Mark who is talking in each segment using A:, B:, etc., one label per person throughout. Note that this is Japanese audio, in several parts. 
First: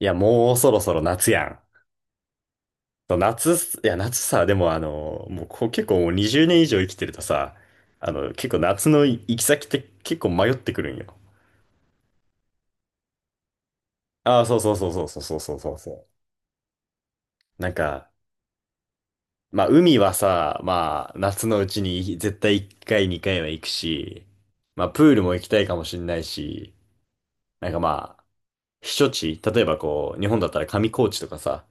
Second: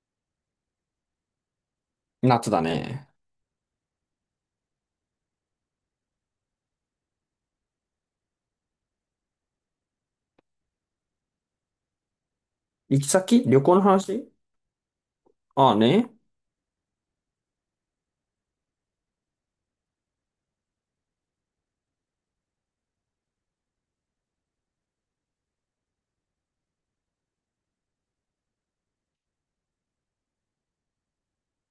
A: いや、もうそろそろ夏やん。
B: 夏だね。
A: そう夏、いや、夏さ、でも、もうこう結構もう20年以上生きてるとさ、結構夏の行き先って結構迷ってくるんよ。
B: 行き先？旅行の話？
A: ああ、そうそうそうそうそうそうそう
B: あ
A: そ
B: あ
A: うそ
B: ね。
A: う。まあ海はさ、まあ夏のうちに絶対1回2回は行くし、まあプールも行きたいかもしんないし、なんかまあ、避暑地、例えばこう、日本だったら上高地とかさ、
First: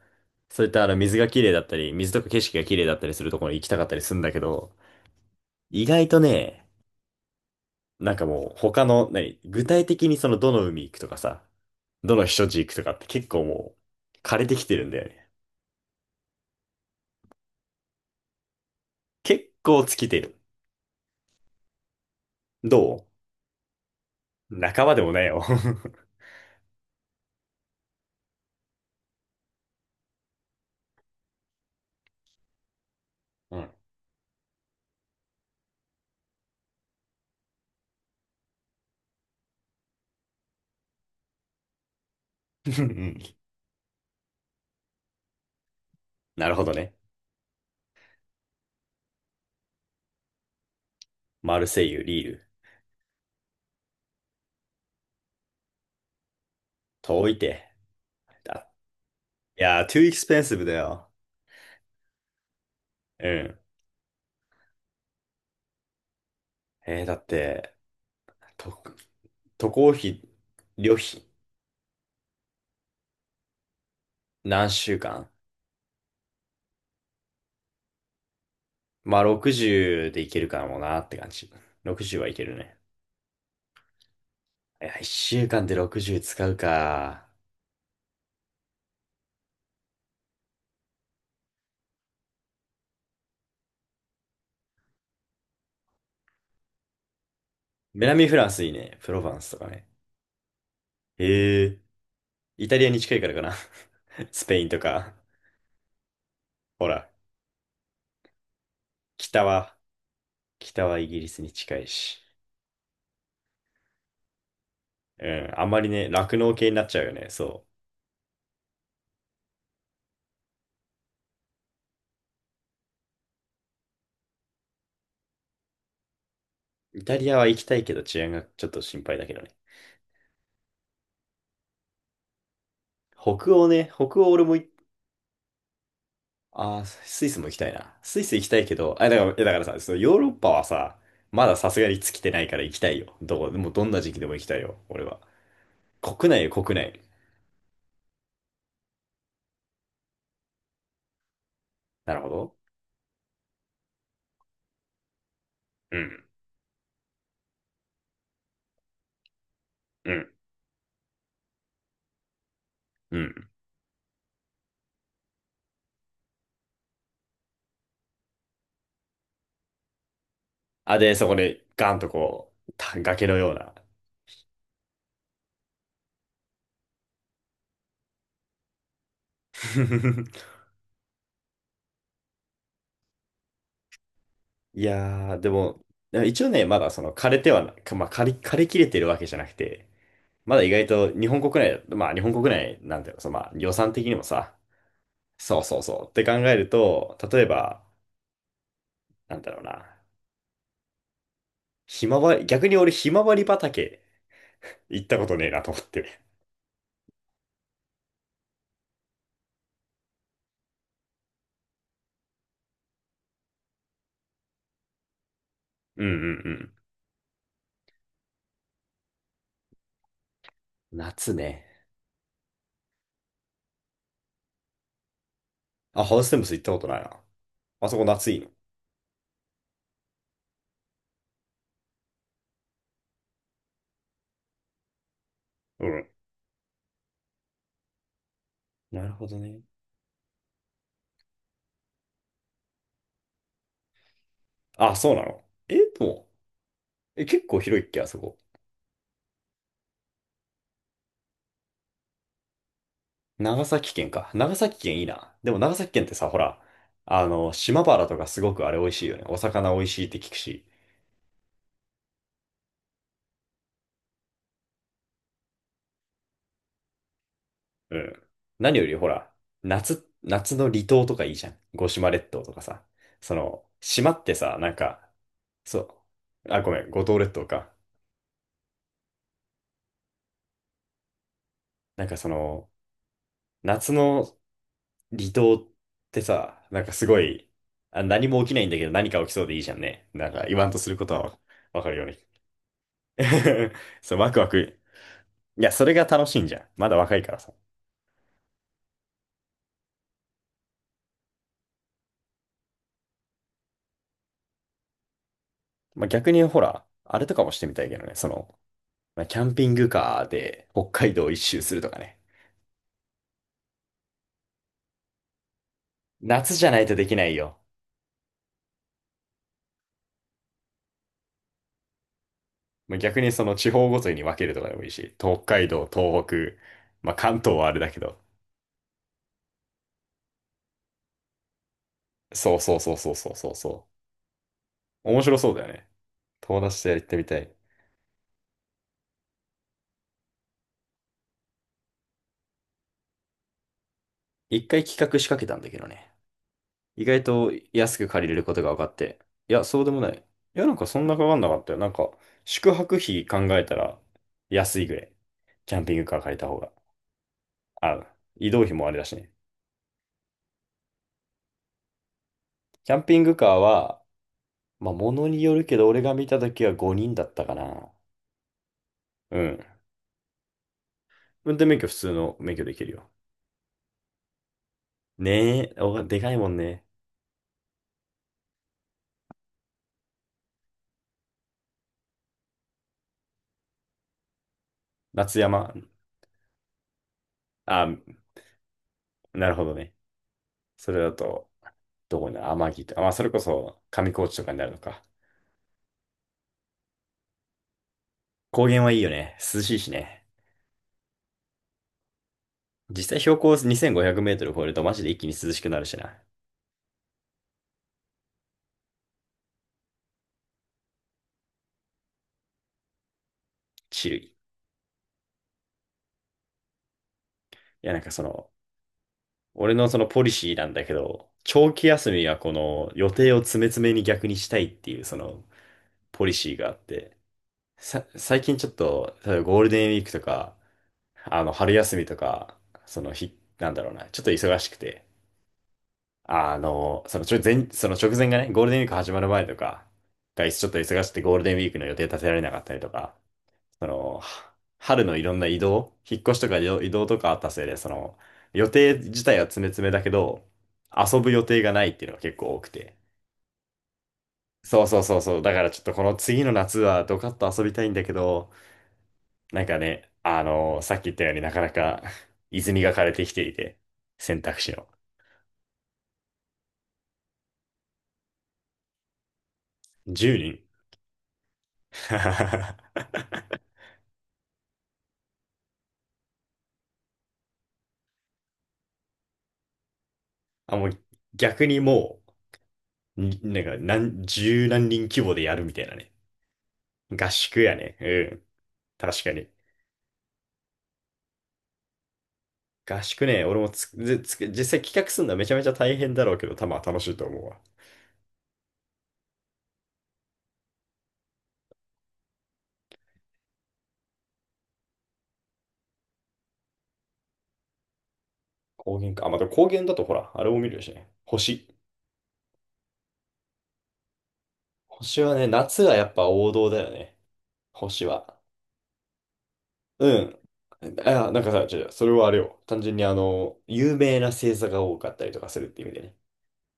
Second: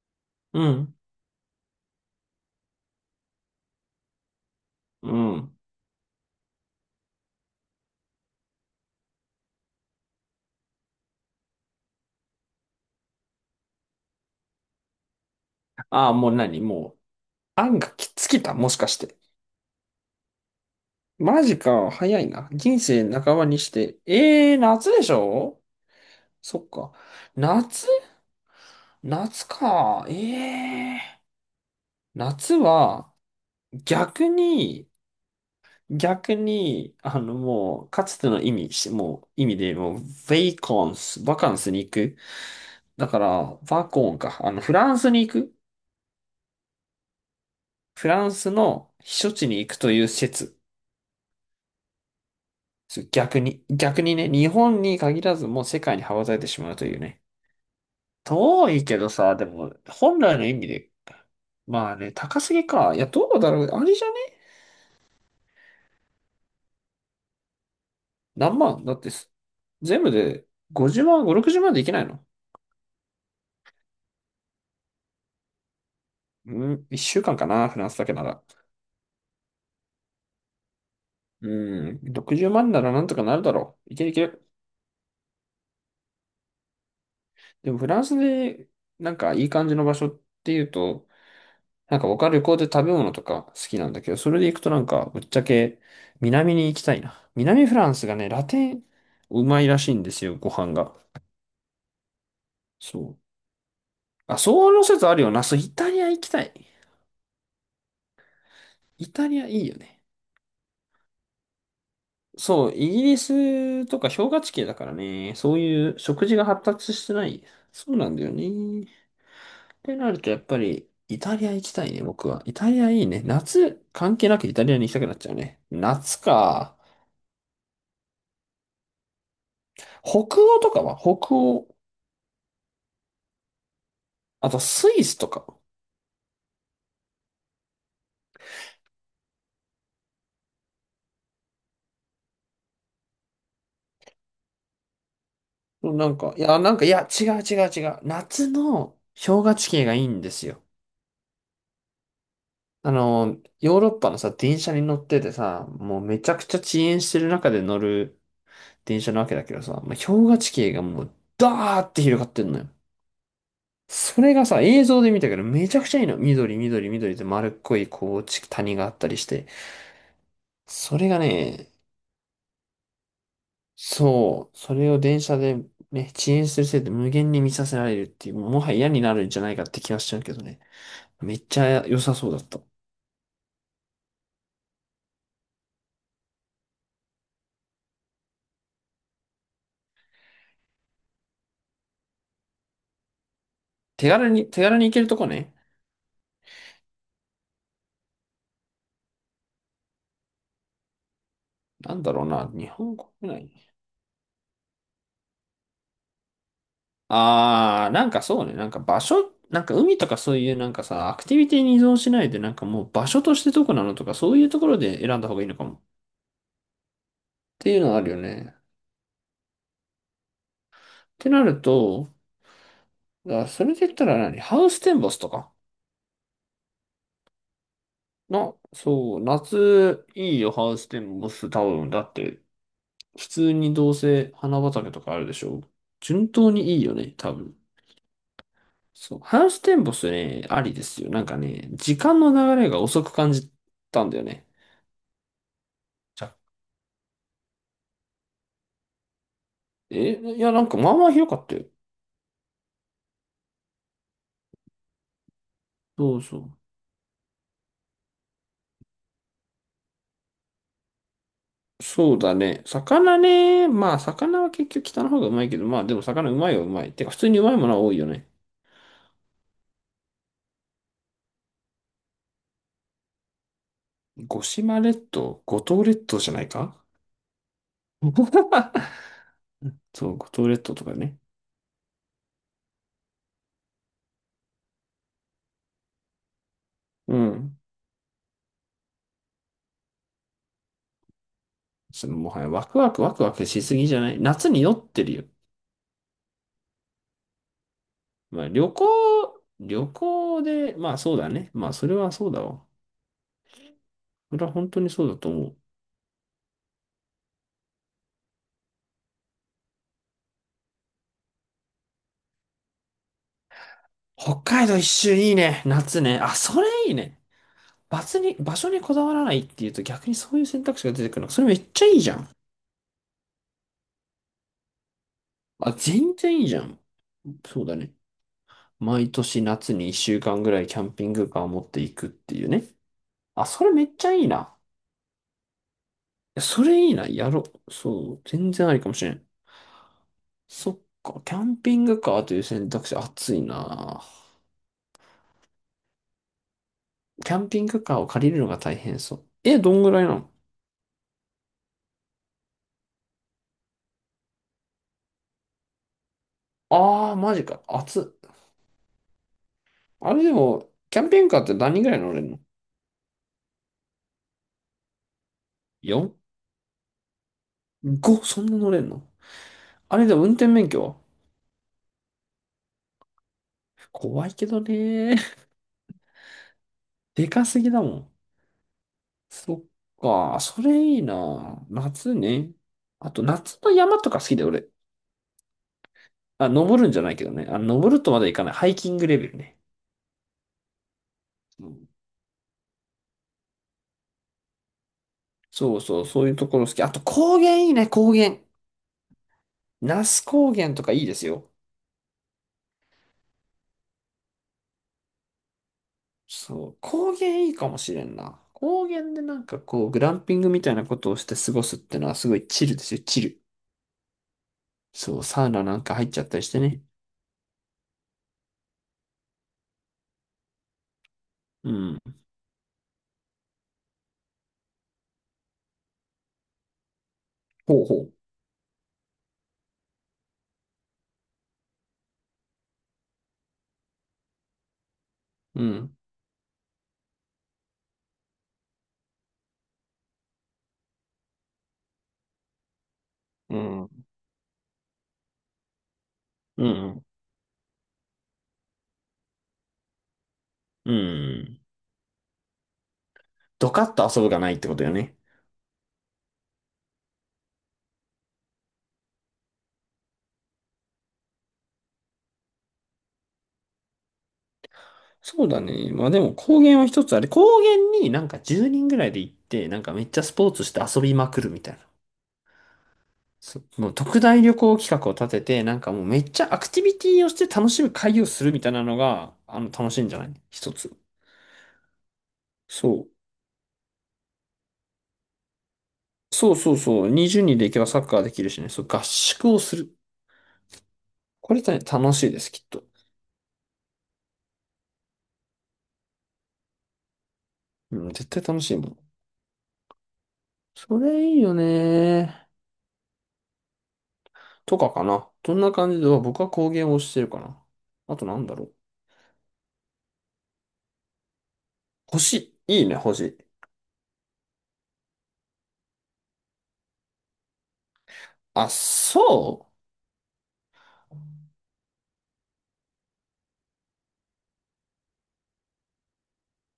B: う
A: そういったあ
B: ん。
A: の水が綺麗だったり、水とか景色が綺麗だったりするところに行きたかったりするんだけど、
B: うん。
A: 意外とね、もう他の、何、具体的にそのどの海行くとかさ、どの避暑地行くとかって結構、もう枯れてきてるんだよね。
B: ああ、もう何もう、案がきつきた？もしかして。
A: 結構尽きてる。
B: マジか。早いな。
A: ど
B: 人生半ばにして。え
A: う
B: え、
A: 仲
B: 夏
A: 間で
B: でし
A: もないよ。
B: ょ？そっか。夏、夏か。ええ、夏は、
A: うん。
B: 逆に、もう、かつての意味で、もう、ベイコンス、バカンスに行く。
A: う
B: だか
A: ん、
B: ら、バコンか。フランスに行く。
A: なるほどね。
B: フランスの避暑地に行くという説。
A: マルセイユ、リール。
B: 逆に、ね、日本に限らずもう世界に羽ばたいてしまうというね。
A: 遠いて。だ
B: 遠いけどさ、で
A: い
B: も、
A: やー、too
B: 本来の意
A: expensive
B: 味
A: だ
B: で、
A: よ。
B: まあね、高すぎか。いや、
A: う
B: どうだ
A: ん。
B: ろう。あれじゃね？
A: だって、
B: 何
A: と、
B: 万だってす、
A: 渡航
B: 全部
A: 費、
B: で
A: 旅
B: 50万、
A: 費、
B: 5、60万でいけないの？
A: 何週間、
B: うん、1週間かんかな、フランスだけなら。
A: まあ60で行けるかもなって感じ。
B: うん、
A: 60はいけ
B: 60
A: る
B: 万
A: ね。
B: ならなんとかなるだろう。いけるいける。
A: いや、一週間で60使うか。
B: でも、フランスで、なんかいい感じの場所っていうと、なんか僕は旅行で食べ物とか好きなんだけど、それで行くとなんか、ぶっちゃけ南に行きたいな。南フランスが
A: 南
B: ね、
A: フ
B: ラ
A: ランスいい
B: テン、
A: ね。プロヴァン
B: う
A: ス
B: ま
A: と
B: い
A: か
B: ら
A: ね。
B: しいんですよ、ご飯が。
A: へえ。イタリアに
B: そ
A: 近いから
B: う。
A: かな。
B: あ、
A: スペイン
B: そ
A: と
B: の説
A: か。
B: あるよな。そう、イタリア行きたい。
A: ほら、
B: イタリ
A: 北
B: アいい
A: は、
B: よね。
A: 北はイギリスに近いし。
B: そう、イギリスとか氷河地形だから
A: う
B: ね、
A: ん、
B: そう
A: あんまり
B: いう
A: ね、
B: 食事
A: 酪
B: が
A: 農
B: 発
A: 系になっ
B: 達
A: ちゃう
B: し
A: よ
B: てな
A: ね。
B: い。
A: そ
B: そうなんだよね。ってなるとやっぱりイタリア行きたいね、僕は。イタリアいいね。夏関係なくイタリアに行きたくなっちゃうね。夏か。
A: う。イタリアは行きたいけど治安がちょっと心配だけどね。
B: 北欧とかは？北欧。
A: 北欧ね、北欧俺
B: あ
A: も
B: と、
A: い、
B: スイスとか。
A: あー、スイスも行きたいな。スイス行きたいけど、あ、だから、いやだからさ、そのヨーロッパはさ、まださすがに尽きてないから行きたいよ。どこ、もうどんな時期でも行きたいよ、俺は。国内よ、国内。
B: 違う違う違う。夏の氷河地形がいいんですよ。
A: なるほど。
B: あの、ヨーロッパのさ、電車に乗っててさ、
A: う
B: もうめ
A: ん、
B: ちゃくちゃ遅延してる中で乗る電車なわけだけどさ、まあ
A: う
B: 氷
A: ん、
B: 河地形がもうダーって広がってんのよ。
A: うん。
B: それがさ、映像で見たけどめちゃくちゃいいの。緑、緑、緑で丸っこい、こう、地谷があったりして。
A: あ、
B: それ
A: で、
B: が
A: そこで
B: ね、
A: ガンとこう、崖のような。
B: そう、それを電車でね、遅延するせいで無限に見させられるっていう、もはや嫌になるんじゃないかって気がしちゃうけど ね。めっちゃ良さそうだった。
A: いやー、でも、一応ね、まだその枯れてはな、かまあ、枯れ切れてるわけじゃなくて、まだ意外と日本国内まあ日本国内なんだよ、そのまあ予算的
B: 手
A: にも
B: 軽に、
A: さ、
B: 手軽に行けるとこね。
A: そうそうそう、って考えると、例えば、なんだろうな、
B: なん
A: ひ
B: だ
A: ま
B: ろう
A: わり、
B: な、
A: 逆
B: 日
A: に俺
B: 本
A: ひ
B: 国
A: まわり
B: 内。
A: 畑行ったことねえなと思って。
B: あー、なんかそうね、なんか場所、なんか海とかそういうなんかさ、アクティビティに依存しないで、なんかもう場所としてどこなのとか、そういうところで選んだ方がいいのかも。っ
A: うんうんうん。
B: ていうのはあるよね。って
A: 夏
B: なる
A: ね。
B: と、だからそれで言ったら何ハウステンボスとか
A: あ、ハウステンボス行ったことないな。あそこ夏いいの。
B: な、そう、夏いいよ、ハウステンボス、多分。だって、普通にどうせ花畑とかあるでしょ？
A: うん。
B: 順当にいいよね、多分。
A: なる
B: そう、
A: ほど
B: ハウ
A: ね。
B: ステンボスね、ありですよ。なんかね、時間の流れが遅く感じたんだよね。
A: あ、そうなの、え、で
B: じ
A: も、
B: ゃ、
A: え、結構広いっけ、あそこ。
B: え、いや、なんかまあまあ広かったよ。
A: 長崎県か。長崎県いいな。でも長崎県って
B: そう
A: さ、ほ
B: そう。
A: ら、島原とかすごくあれ美味しいよね。お魚美味しいって聞くし。
B: そうだね。魚ね。まあ、魚は結局北の方がうまいけど、まあでも魚うまいはうまい。てか、普通にうまいものは多
A: う
B: いよ
A: ん。
B: ね。
A: 何よりほら、夏の離島とかいいじゃん。五島列島とかさ。その、島って
B: 五
A: さ、なん
B: 島列
A: か、
B: 島、五島
A: そ
B: 列島じゃない
A: う。あ、ご
B: か
A: めん、五島列島か。
B: そう、五島列島とかね。
A: なんかその、夏の離島ってさ、なんかす
B: う
A: ごい、
B: ん。
A: あ、何も起きないんだけど何か起きそうでいいじゃんね。なんか言わんとすることはわかるよ
B: その
A: ね。
B: もはやワクワクワクワクし すぎじゃな
A: そう、
B: い？
A: ワクワ
B: 夏に酔
A: ク。
B: ってるよ。
A: いや、それが楽しいんじゃん。まだ若いからさ。
B: まあ旅行、旅行で、まあそうだね。まあそれはそうだわ。それは本当にそうだと思う。
A: 逆にほら、あれとかもしてみたいけどね。その、まあ、キャンピングカーで北海道一周するとかね。
B: 北海道一周いいね。夏ね。あ、
A: 夏
B: そ
A: じゃない
B: れい
A: と
B: い
A: でき
B: ね。
A: ないよ。
B: 場所にこだわらないっていうと逆にそういう選択肢が出てくるの。それめっちゃいいじゃん。
A: まあ、逆にその地方ごとに分けるとかでもいいし、北海
B: あ、
A: 道、
B: 全
A: 東
B: 然いい
A: 北、
B: じゃん。
A: まあ、関東
B: そう
A: はあ
B: だ
A: れだ
B: ね。
A: けど。
B: 毎年夏に一週間ぐらいキャンピングカーを持っていくっていう
A: そう
B: ね。
A: そうそうそうそう
B: あ、
A: そう
B: それめ
A: そ
B: っちゃいいな。
A: う。面白そうだよね。
B: いや
A: 友
B: そ
A: 達
B: れ
A: と
B: いい
A: やっ
B: な。
A: てみ
B: や
A: た
B: ろ
A: い。
B: う。そう。全然ありかもしれん。そっか、キャンピングカーという選択肢、暑いな。
A: 一回企画仕掛けたんだけどね。意外
B: キャン
A: と
B: ピングカ
A: 安
B: ーを
A: く借
B: 借り
A: りれ
B: る
A: る
B: の
A: こ
B: が
A: とが
B: 大
A: 分かっ
B: 変そ
A: て。
B: う。
A: い
B: え、
A: や、
B: ど
A: そ
B: ん
A: うで
B: ぐ
A: も
B: らいな
A: ない。い
B: の？
A: や、なんかそんなかかんなかったよ。宿泊費考えたら安いぐらい。キャンピングカー借りた方が。
B: ああー、マジか、暑
A: あ、
B: っ。
A: 移動費もあれだしね。
B: あれでも、キャンピングカーって何人ぐらい乗れんの
A: キャンピングカーは、まあ、ものによるけど、俺が見た時は5人だったかな。
B: ?4?5? そんな乗れんの？
A: うん。
B: あれでも運転免許は？
A: 運転免許普通の免許できるよ。
B: 怖いけどね。
A: ねえ、お、でかいもんね。
B: でかすぎだもん。そっか、それいいな。夏ね。あと、夏の山とか好きだよ、俺。
A: 夏山。
B: あ、登るんじゃないけどね。あ、
A: あ、
B: 登るとまだ行かない。ハイキングレベル
A: なる
B: ね。
A: ほどね。それだと、どこに、天城とか、まあ、それこそ上高地とかになるのか。
B: そうそう、そういうところ好き。あと高原いいね、高原。
A: 高原はいいよね。涼しいし
B: 那須
A: ね。
B: 高原とかいいですよ。
A: 実際標高2500メートル超えるとマジで一気に涼しくなるしな。
B: そう、高原いいかもしれんな。高原でなんかこう、グランピングみたいなことをして過ごすってのはすごいチルですよ、チル。
A: チルい。い
B: そう、サウナなんか入っちゃったりしてね。
A: や、なんかその、俺のそのポリシーなんだけど、
B: う
A: 長期
B: ん。
A: 休みはこの予定を詰め詰めに逆にしたいっていうそのポリシーがあって、
B: ほうほ
A: さ、
B: う。
A: 最近ちょっと、例えばゴールデンウィークとか、春休みとか、その日、なんだろうな、ちょっと忙しくて、
B: うん。
A: そのちょ前、その直前がね、ゴールデンウィーク始まる前とか、がちょっと忙しくてゴールデンウィークの予定立てられなかったりとか、
B: う
A: そ
B: ん。
A: の、春のいろんな移動、引っ越しとか
B: う
A: 移動移
B: ん。
A: 動とかあったせいで、その、予定自体は詰め詰めだけど、
B: う
A: 遊ぶ予
B: ん。
A: 定がないっていうのが結構多くて。
B: ドカッと遊ぶがないってこ
A: そ
B: と
A: う
B: よ
A: そうそ
B: ね。
A: うそう。だからちょっとこの次の夏はドカッと遊びたいんだけど、なんかね、さっき言ったようになかなか泉が枯れてきていて、選択肢の。
B: そうだね。まあでも高原は一つあれ、高原になんか10人ぐらいで行って、なんかめっちゃス
A: 10
B: ポー
A: 人
B: ツして遊びまくるみたいな。そもう特大旅行企画を立てて、なんかもうめっちゃアクティビティをして楽しむ会をするみたいなのが、楽しいんじゃない？一
A: あ、も
B: つ。
A: う逆にも
B: そ
A: う、
B: う。
A: になんか何、十何人規模でやるみたいなね。
B: そうそうそう。
A: 合
B: 20人
A: 宿
B: で行
A: や
B: けば
A: ね。
B: サッカーで
A: う
B: き
A: ん。
B: るしね。そう、合
A: 確か
B: 宿
A: に。
B: をする。これね、楽しいです、きっと。
A: 合宿ね、俺もつぜつ実際企画するのはめちゃめちゃ大変だろうけど、多分楽しいと思うわ。
B: うん、絶対楽しいもん。それいいよね。とかかな。どんな感じで、僕は工芸を推してるかな。あとなんだろう。
A: 高原か。あ、また高原だとほら、あれも見れるしね。星。
B: 星。いいね、星。
A: 星はね、夏はやっぱ王道だよね。星は。
B: あ、そ
A: うん。あ、なんかさ、違う違う、それはあれよ。単純に、有名な星座が多かったりとかするって意味でね。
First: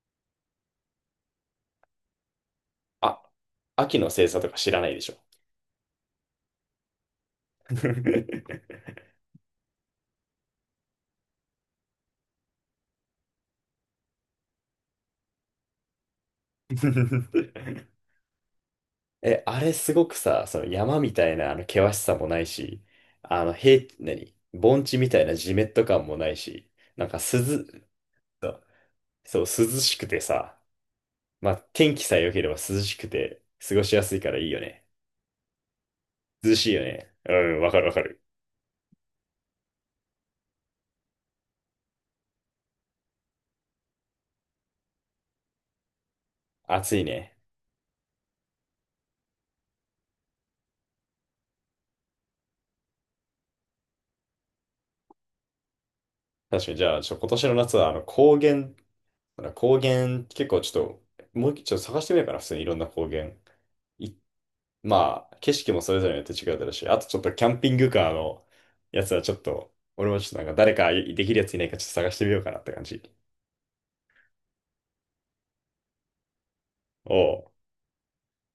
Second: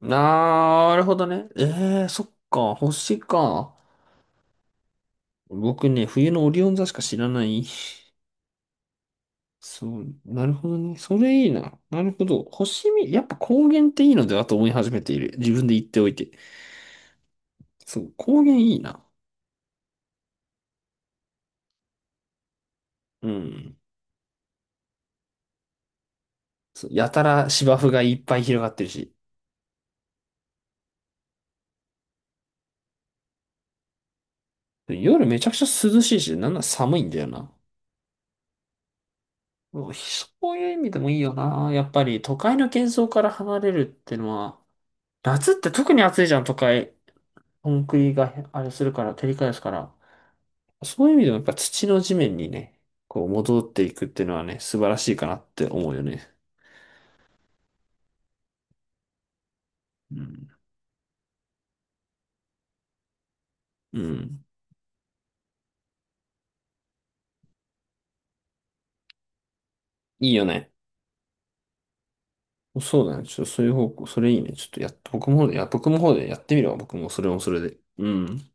B: う、なるほどね。ええー、そっか、星
A: あ、
B: か。
A: 秋の星座とか知らないでしょ。
B: 僕ね、冬のオリオン座しか知らない。そう、なるほどね。それいいな。なるほど。星見、やっぱ高原っていいのではと思い始めている。自分で言っておいて。そう、高原いいな。
A: え、あれすごくさ、その山みたいなあの険しさもないし、
B: う
A: あの
B: ん。
A: 平、何盆地みたいなジメッと感もないし、
B: そう、
A: なん
B: や
A: か
B: たら
A: 涼、
B: 芝生がいっぱい広がっ
A: そ
B: てるし。
A: う、そう涼しくてさ、まあ天気さえ良ければ涼しくて過ごしやすいからいいよね。
B: 夜めちゃくちゃ涼しいし、なん
A: 涼
B: なら
A: しいよ
B: 寒いん
A: ね。
B: だよ
A: う
B: な。
A: ん、わかるわかる。
B: うん、そういう意味でもいいよな。やっぱり都会の喧騒から離れるってのは、夏って特に暑いじゃん、都会。
A: 暑いね。
B: コンクリがあれするから、照り返すから。そういう意味でもやっぱ土の地面にね、こう戻っていくっていうのはね、素晴らしいかなって思うよね。
A: 確かに、じゃあ、ちょ、今年の夏はあの高原、高
B: う
A: 原結
B: ん。
A: 構ちょっと、もう一回ちょっと探してみようかな、普通にいろんな高原。
B: う
A: 一
B: ん。
A: まあ、景色もそれぞれによって違うだろうし、あとちょっとキャンピングカーのやつはちょっと、俺もちょっ
B: いい
A: となん
B: よ
A: か
B: ね。
A: 誰かできるやついないかちょっと探してみようかなって感じ。
B: そうだね。ちょっとそういう方向、それいいね。ちょっとやっ、僕も、いや、僕の方でやってみるわ。僕もそれも
A: お
B: そ
A: う。
B: れで。うん。